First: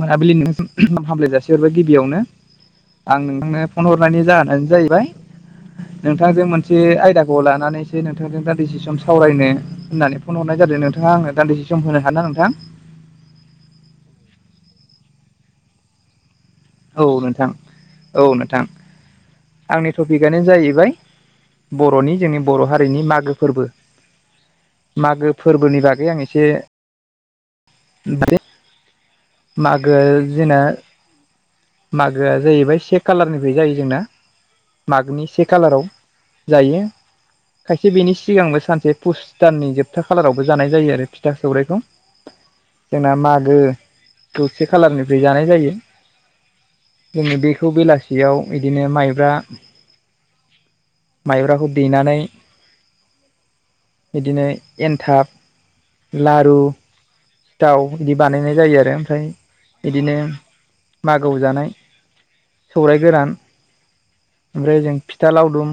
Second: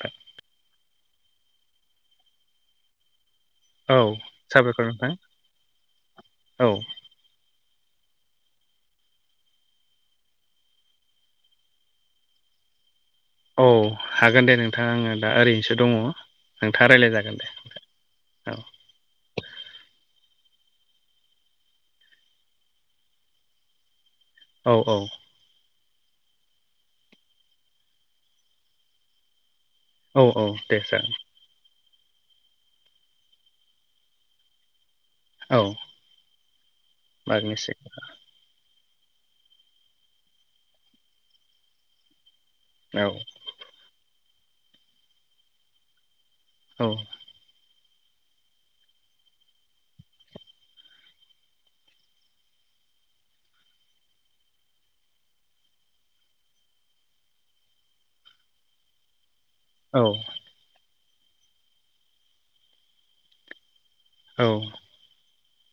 मोनाबिलिनि गाहाम हामलाय जासिहरबाय गिबियावनो आं नोंथांनो फन औ हरनायनि जाहोनानो साबायखर जाहैबाय नोंथां नोंथांजों औ मोनसे आयदा खौ लानानैसो नोंथांजों दान्दिसे सम सावरायनो होननानै फन हरनाय जादों नोंथाङा आङो दान्दिसे सम होनो हागोनना नोंथां? औ हागोन दे नोंथां आङो दा ओरैनोसो दङ। नोंथाङा औ रायज्लाय जागोन दे नोंथां औ नोंथां। आंनि टपिकआनो जाहैबाय बर'नि जोंनि बर' हारिनि मागो फोरबो। औ औ मागो फोरबोनि बागै आं एसे बे मागो औ औ जोंना दे जागोन मागोआ जाहैबाय से खालारनिफ्राय जायो जोंना मागोनि से औ खालाराव जायो बागनिसै खायसे बेनि सिगांबो सानसे पुस दाननि जोबथा खालारावबो जानाय जायो आरो फिथा सौराइखौ औ जोंना मागो से खालारनिफ्राय जानाय जायो। औ जोङो बेखौ बेलासियाव इदिनो माइब्रा माइब्राखौ देनानै बिदिनो एनथाब लारु दाव बिदि बानायनाय जायो आरो ओमफ्राय औ बिदिनो मागो जानाय सौराय गोरान - औ। ओमफ्राय जों फिथा लावदुम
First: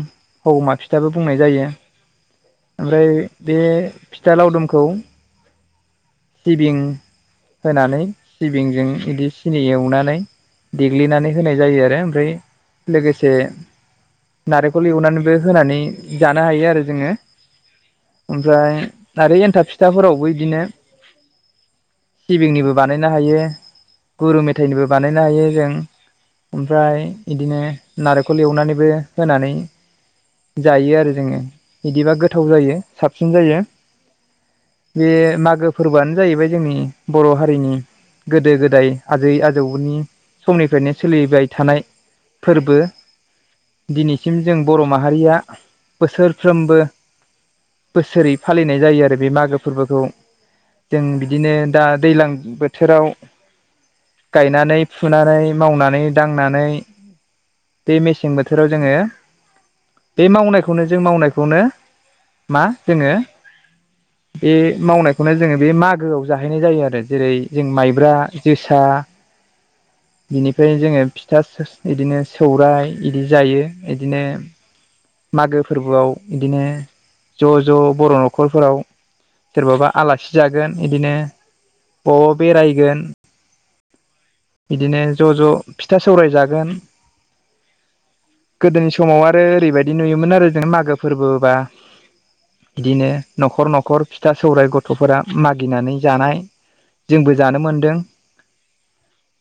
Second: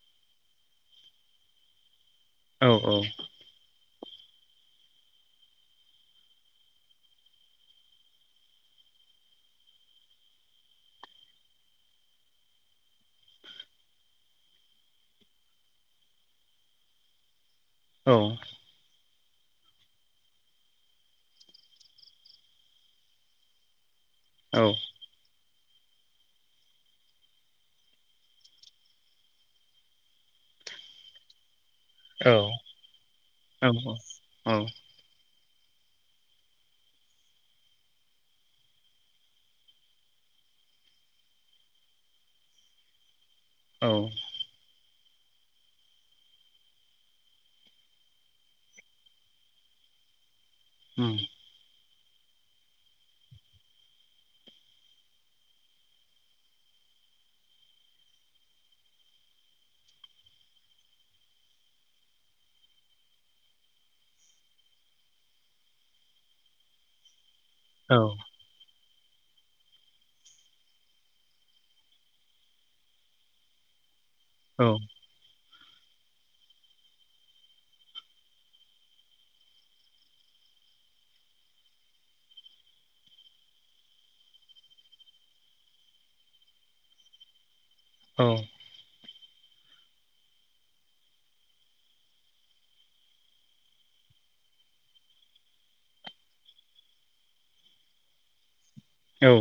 हौमा फिथाबो बुंनाय जायो औ ओमफ्राय बे फिथा लावदुमखौ सिबिं होनानै सिबिंजों इदि सिनि एवनानै- देग्लिनानै होनाय जायो आरो ओमफ्राय लोगोसे नारेंखल एवनानैबो होनानै जानो हायो आरो जोङो। औ ओमफ्राय आरो एन्थाब फिथाफोरावबो बिदिनो। सिबिंनिबो बानायनो हायो गुरु मेथायाइनिबो बानायनो हायो जों ओमफ्राय बिदिनो नारेंखल एवनानैबो होनानै जायो आरो जोङो बिदिबा औ गोथाव जायो साबसिन जायो। औ बे मागो फोरबोआनो जाहैबाय जोंनि बर' हारिनि। गोदो गोदाय आजै आजौनि समनिफ्रायनो सोलिबाय थानाय फोरबो उम दिनैसिम जों बर' माहारिया बोसोरफ्रोमबो बोसोरै फालिनाय जायो आरो बे मागो फोरबोखौ। जों बिदिनो दा दैज्लां बोथोराव गायनानै फुनानै मावनानै दांनानै बे मेसें बोथोराव जोङो बे मावनायखौनो जों मावनायखौनो मा जोङो - बे मावनायखौनो जोङो बे मागोआव जाहैनाय जायो आरो जेरै जों औ माइब्रा। जोसा बिनिफ्राय जोङो फिथा बिदिनो सौराइ बिदि जायो बिदिनो। औ मागो फोरबोआव बिढंदिनो ज' ज' बर' न'खरफोराव सोरबाबा आलासि जागोन बिदिनो बबावबा बेरायगोन बिदिनो ज' ज' फिथा सौराय जागोन। औ गोदोनि समाव आरो ओरैबायदि नुयोमोन आरो जों मागो फोरबोबा। बिदिनो न'खर न'खर फिथा सौ राय गथ'फोरा मागिनानै जानाय। जोंबो जानो मोनदों औ।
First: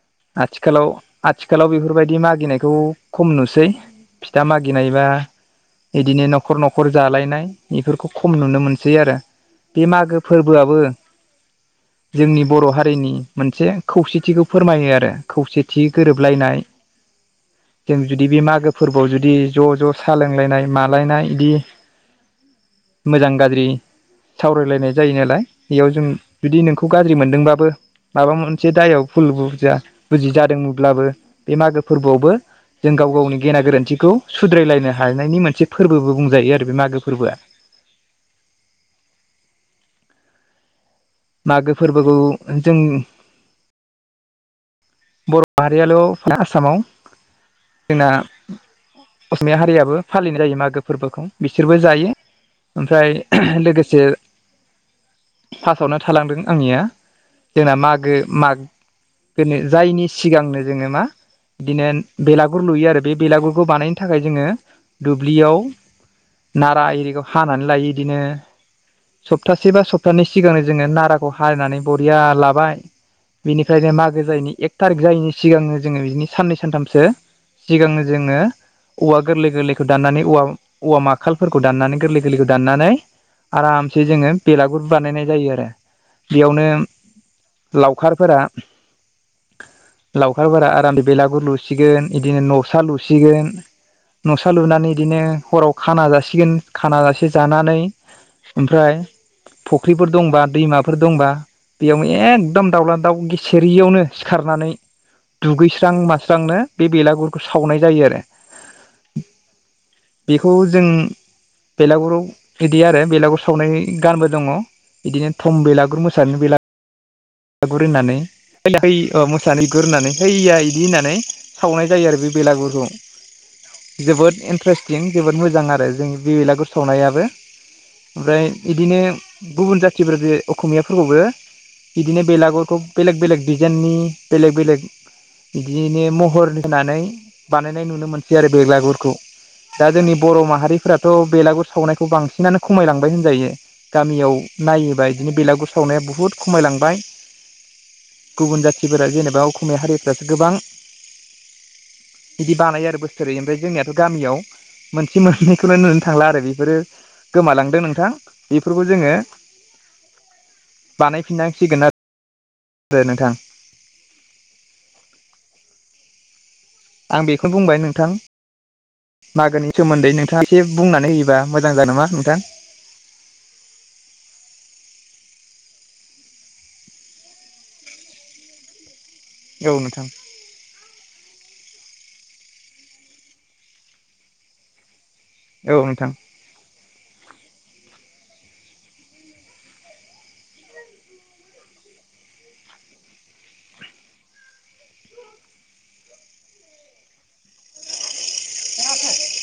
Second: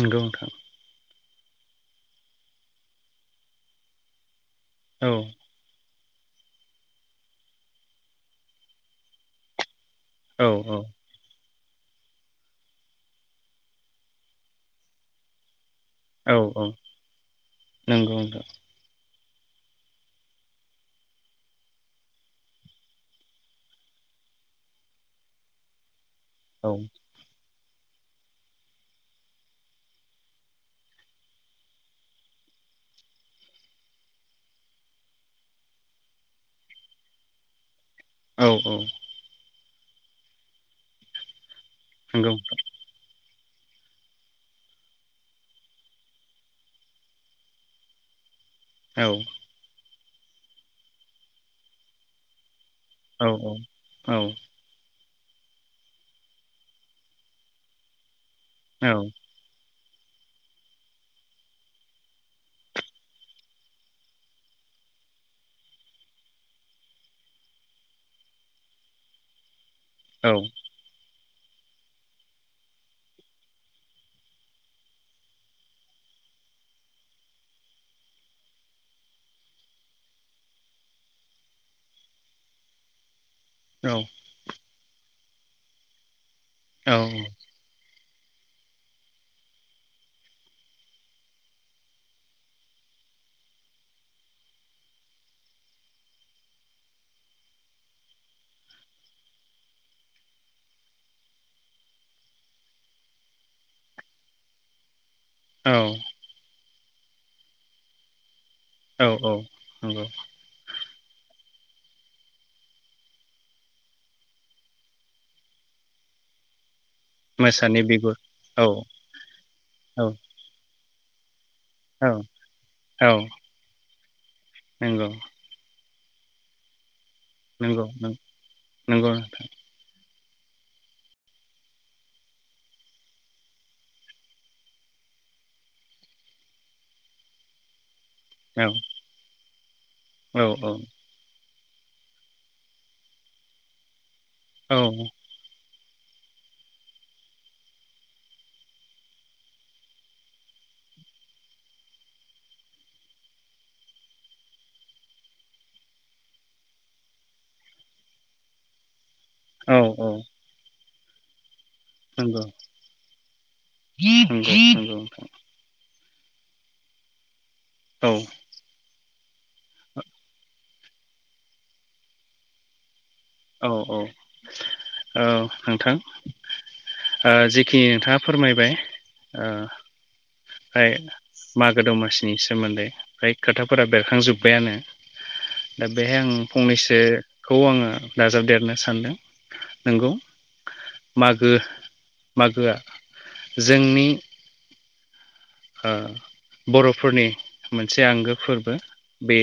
नंगौ नोंथां आथिखालाव आथिखालाव बेफोरबायदि मागिनायखौ खम नुसै फिथा मागिनायबा औ बिदिनो न'खर न'खर जालायनाय बेफोरखौ खम नुनो मोनसै आरो बे मागो औ फोरबोआबो जोंनि बर' हारिनि मोनसे खौसेथिखौ फोरमायो आरो खौसेथि औ गोरोबलायनाय औ जों नंगौ जुदि बे नोंथां मागो फोरबोआव जुदि ज' ज' सा लोंलायनाय मालायनाय इदि मोजां गाज्रि सावरायलायनाय जायो नालाय बेयाव जों। जुदि नोंखौ गाज्रि मोनदोंबाबो माबा मोनसे दायाव फुल बुरजा। बुजि जादोंमोनब्लाबो बे मागो फोरबोआवलबो। जों गाव गावनि गेना गोरोन्थिखौ सुद्रायलायनो हानायनि मोनसे फोरबोबो बुंजायो आरो बे मागो फोरबोआ। औ औ मागो फोरबोखौ नंगौ नोंथां। जों बर' माहारियाल' आसामाव जोंना। औ असमिया हारियाबो फालिनाय जायो मागो फोरबोखौ बिसोरबो जायो ओमफ्राय औ लोगोसे। औ फार्स्टआवनो थालांदों आंनिया जोंना मागो माग औ। गोनो जायनि सिगांनो जोङो मा बिदिनो बेलागुर लुयो आरो बे बेलागुरखौ बानायनो थाखाय जोङो दुब्लियाव नारा इरिखौ हानानै लायो इदिनो सप्तासे बा सप बिफोरनि सिगांनो जोङो नाराखौ हारिनानै बरिया लाबाय बिनिफ्रायनो मागो जायिनि एक थारिक जायैनि सिगांनो जोङो बिदिनो साननै सानथामसो सिगांनो जोङो औवा गोरलै गोरलैखौ दाननानै औवा औवा माखालफोरखौ दाननानै गोरलै गोरलैखौ दाननानै आरामसे औ जोङो बेलागुर बानायनाय जायो आरो। बेयावनो औ लावखारफोरा लावखारफोरा आराम बेलागुर लुसिगोन बिदिनो न'सा लुसिगोन, न'सा लुनानै बिदिनो हराव खाना जासिगोन। खाना जासे जानानै ओमफ्राय फुख्रिफोर दंबा, दैमाफोर दंबा बेयावनो एखदम दाउला दाउ गेसेेरियावनो सिखारनानै दुगैस्रां औ मास्रांनो बे बेलागुरखौ सावनाय जायो आरो। औ औ नंगौ। बेखौ जों बेलागुराव बिदि आरो बेलागुर सावनाय गानबो दङ। बिदिनो थम बेलागुर मोसानि बेला मोसानि गुर होननानै, बिगुर औ है है मोसानि औ गुरनानै हैया बिदि होननानै सावनाय जायो औ आरो बे बेलागुरखौ औ जोबोद इन्ट्रेस्टिं नंगौ जोबोद मोजां आरो जों बे बेलागुर सावनायाबो। नंगौ ओमफ्राय बिदिनो नंगौ गुबुन जाथिफोरखौ अक'मिया फोरखौबो बिदिनो बेलागुरखौ बेलेग बेलेग डिजेइननि बेलेग बेलेग बिदिनो महर होनानै बानायनाय नुनो मोनो सियार नोंथां बेलागुरखौ। दा जोंनि बर' औ माहारिफ्रा थ' बेलागुर सावनायखौ बांसिनानो खमायलांबाय होनजायो, गामियाव औ नायोबा बिदिनो बेलागुर सावनाया बुहुद खमायलांबाय। गुबुन जाथिफोरा जेनेबा असमिया हारिफ्रासो गोबां बिदि बानायो आरो बोसोरै। ओमफ्राय जोंनियाथ' गामियाव मोनसे मोननैखौल' नुनो थांला आरो बेफोरो गोमालांदों नोंथां। बेफोरखौ जोङो औ औ। बानायफिननांसिगोन आरो। नंगौ नोंथां नंगौ नंगौ नोंथां। आं बेखौनो बुंबाय नोंथां। मागोनि सोमोन्दै नोंथाङा एसे बुंनानै होयोबा मोजां जागोन नामा नोंथां। औ औ ओ नोंथां ओ जिखिनि नोंथाङा फोरमायबाय ओ औ नोंथां बे मागो दमसिनि सोमोन्दै फ्राय खोथाफोरा बेरखांजोब्बायानो। औ दा नोंथां बेहाय आं फंनैसोखौ आङो दाजाबदेरनो सानदों। नंगौ मागो मागोआ जोंनि ओ बर'फोरनि मोनसे आंगो फोरबो, बे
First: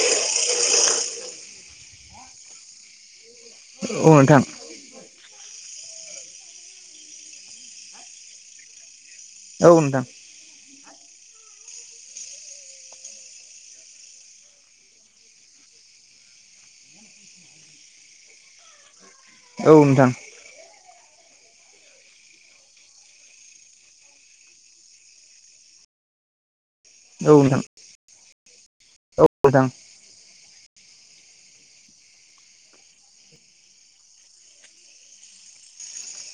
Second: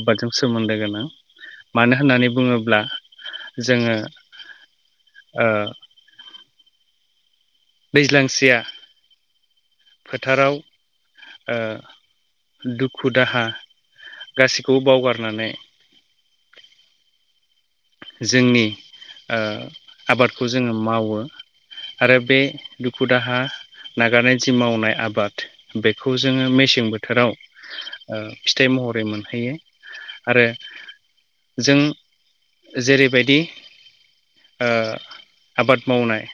आबादजों सोमोन्दो गोनां। मानो होननानै बुङोब्ला जोङो औ नोंथां ओ दैज्लांसेया औ नोंथां। फोथाराव ओ दुखु दाहा गासैखौबो बावगारनानै जोंनि ओ औ नोंथां आबादखौ जोङो मावो। आरो बे दुखु दाहा नागारना जि मावनाय आबाद, बेखौ जोङो मेसें बोथोराव औ नोंथां औ नोंथां फिथाइ महरै औ मोनहैयो। नोंथां आरो जों जेरैबायदि आबाद मावनाय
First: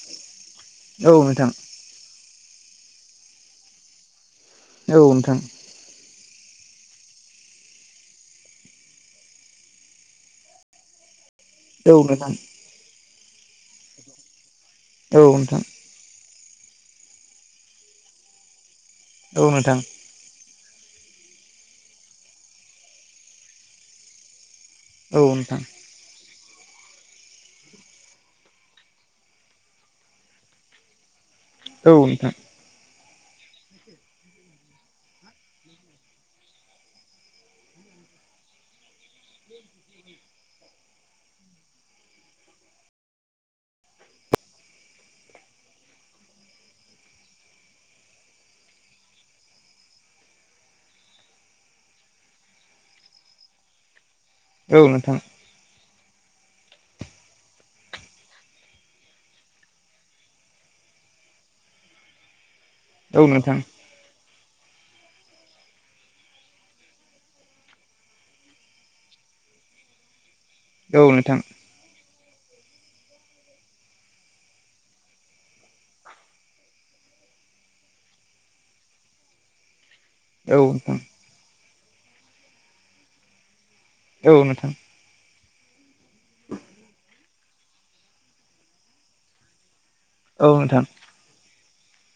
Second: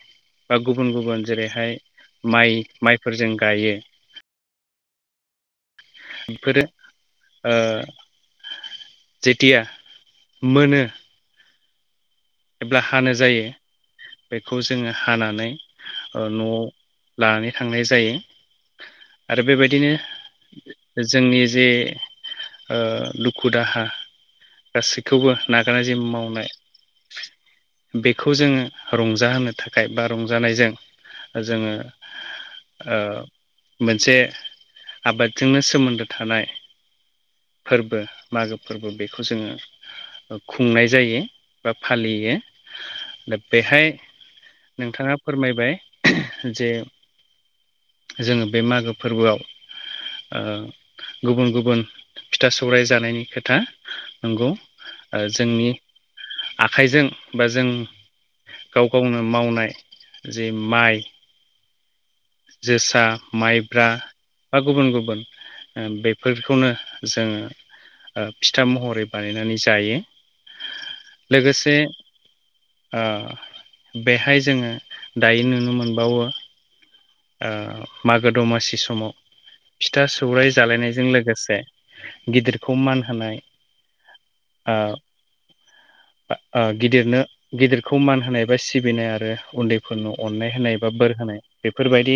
बा गुबुन औ गुबुन नोंथां जेरैहाय माइ माइफोरजों गायो। औ नोंथां। बेफोरो ओ जेथिया मोनो औ नोंथां। जेब्ला हानो जायो बेखौ जोङो हानानै औ न'आव लानानै थांनाय जायो। आरो नोंथां बेबायदिनो जोंनि जे ओ दुखु दाहा गासैखौबो नागारनाय जिम मावनाय बेखौ जोङो रंजाहोनो थाखाय बा रंजानायजों जोङो औ नोंथां औ नोंथां औ ओ मोनसे आबादजोंनो सोमोन्दो थानाय फोरबो मागो फोरबो बेखौ जोङो खुंनाय जायो। बा फालियो दा बेहाय नोंथाङा फोरमायबाय जे जोङो बे मागो फोरबोआव ओ गुबुन गुबुन फिथा सौराय जानायनि खोथा नंगौ नोंथां जोंनि आखाइजों बा जों गाव गावनो मावनाय जे माइ जोसा औ नोंथां औ नोंथां माइब्रा बा गुबुन गुबुन बेफोरखौनो जोङो फिथा महरै बानायनानै जायो औ ओ लोगोसे ओ बेहाय जोङो दायो नुनो मोनबावो मागो दमासि समाव फिथा सौराइ जालायनायजों लोगोसे गिदिरखौ मान होनाय नोंथां ओ गिदिरनो गिदिरखौ मान होनाय बा सिबिनाय आरो उन्दैफोरनाव औ अननाय होनाय नोंथां बा बोर होनाय बेफोरबायदि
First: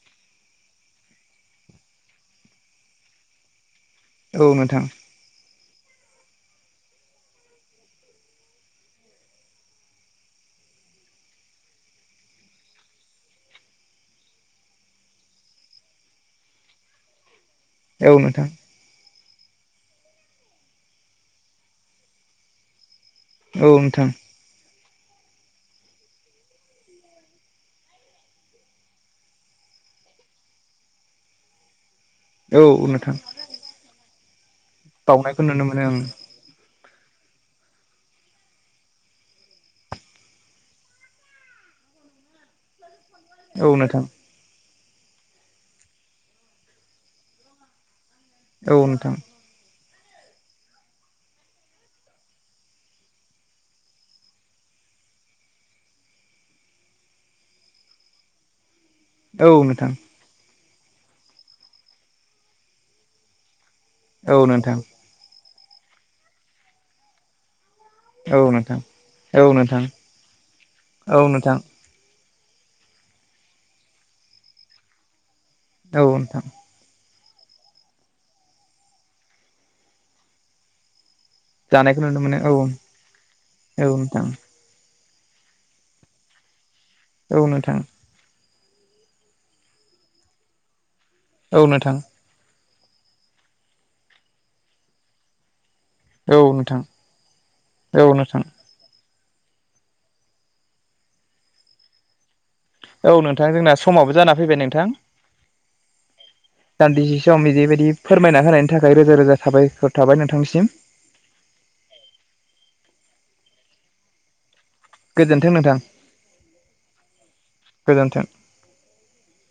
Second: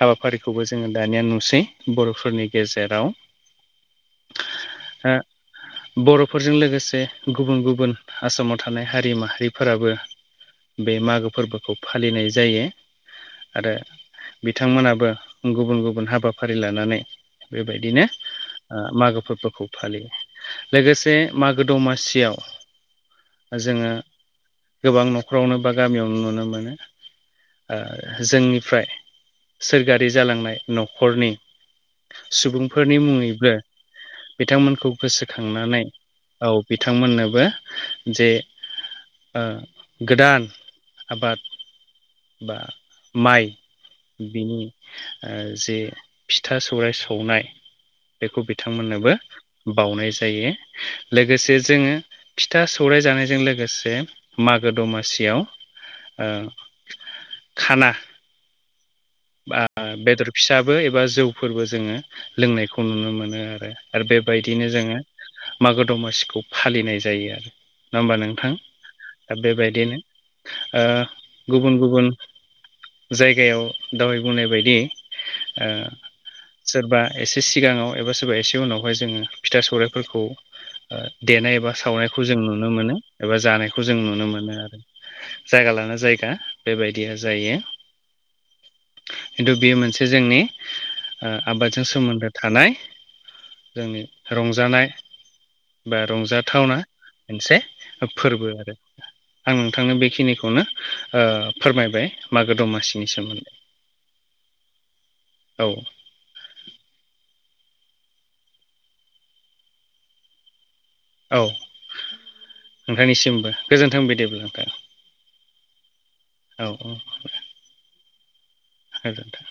हाबाफारिखौबो जोङो दानिया नुसै बर'फोरनि गेजेराव [inaudible] औ नोंथां ओ बर'फोरजों लोगोसे गुबुन गुबुन आसामाव थानाय हारि माहारिफोराबो बे मागो फोरबोखौ फालिनाय जायो आरो बिथांमोनाबो गुबुन गुबुन हाबाफारि लानानै बेबायदिनो औ नोंथां मागो फोरबोखौ फालियो लोगोसे मागो दमासियाव औ जोङो नोंथां गोबां न'खरावनो बा गामियावनो नुनो मोनो। जोंनिफ्राय सोरगोयारि जालांनाय न'खरनि औ सुबुंफोरनि नोंथां मुङैबो बिथांमोनखौ बावनायखौ नुनो मोनो गोसोखांनानै ओं औ बिथांमोननोबो जे गोदान आबाद बा माइ औ नोंथां बिनि जे फिथा सौराय सौनाय बेखौ औ नोंथां बिथांमोननोबो बावनाय जायो लोगोसे जोङो फिथा सौराय जानायजों लोगोसे मागो दमासियाव ओ खाना औ नोंथां बेदर फिसाबो एबा जौफोरबो जोङो लोंनायखौ नुनो मोनो आरो। आरो औ बेबायदिनो नोंथां जोङो मागो दमासिखौ फालिनाय जायो आरो नङबा नोंथां ओ औ नोंथां बेबायदिनो ओ औ नोंथां गुबुन गुबुन जायगायाव दवाय बुंनाय बायदि ओ औ नोंथां सोरबा एसे सिगाङाव एबा सोरबा एसे उनावहाय जोङो फिथा सौराइफोरखौ देनाय एबा जानायखौ सावनायखौ मोनो जों औ नुनो मोनो एबा औ जानायखौ जों नुनो नोंथां मोनो आरो जायगा लाना जायगा बेबायदिया औ जायो। नोंथां खिन्थु बेयो मोनसे जोंनि औ नोंथां औ आबादजों नोंथां सोमोन्दो थानाय जोंनि रंजानाय बा औ रंजाथावना नोंथां मोनसे औ नोंथां फोरबो आरो आं नोंथांनो बेखिनिखौनो फोरमायबाय मागो दमासि औ नोंथां जोंना समावबो जाना फैबाय नोंथां औ दान्दिसे सम बिदिबायदि फोरमायना होनायनि थाखाय रोजा रोजा साबायखर थाबाय नोंथांनिसिम औ नोंथांनिसिमबो गोजोन्थों बिदिब्ला नोंथां। गोजोन्थों नोंथां। औ औ गोजोन्थों [unintelligible]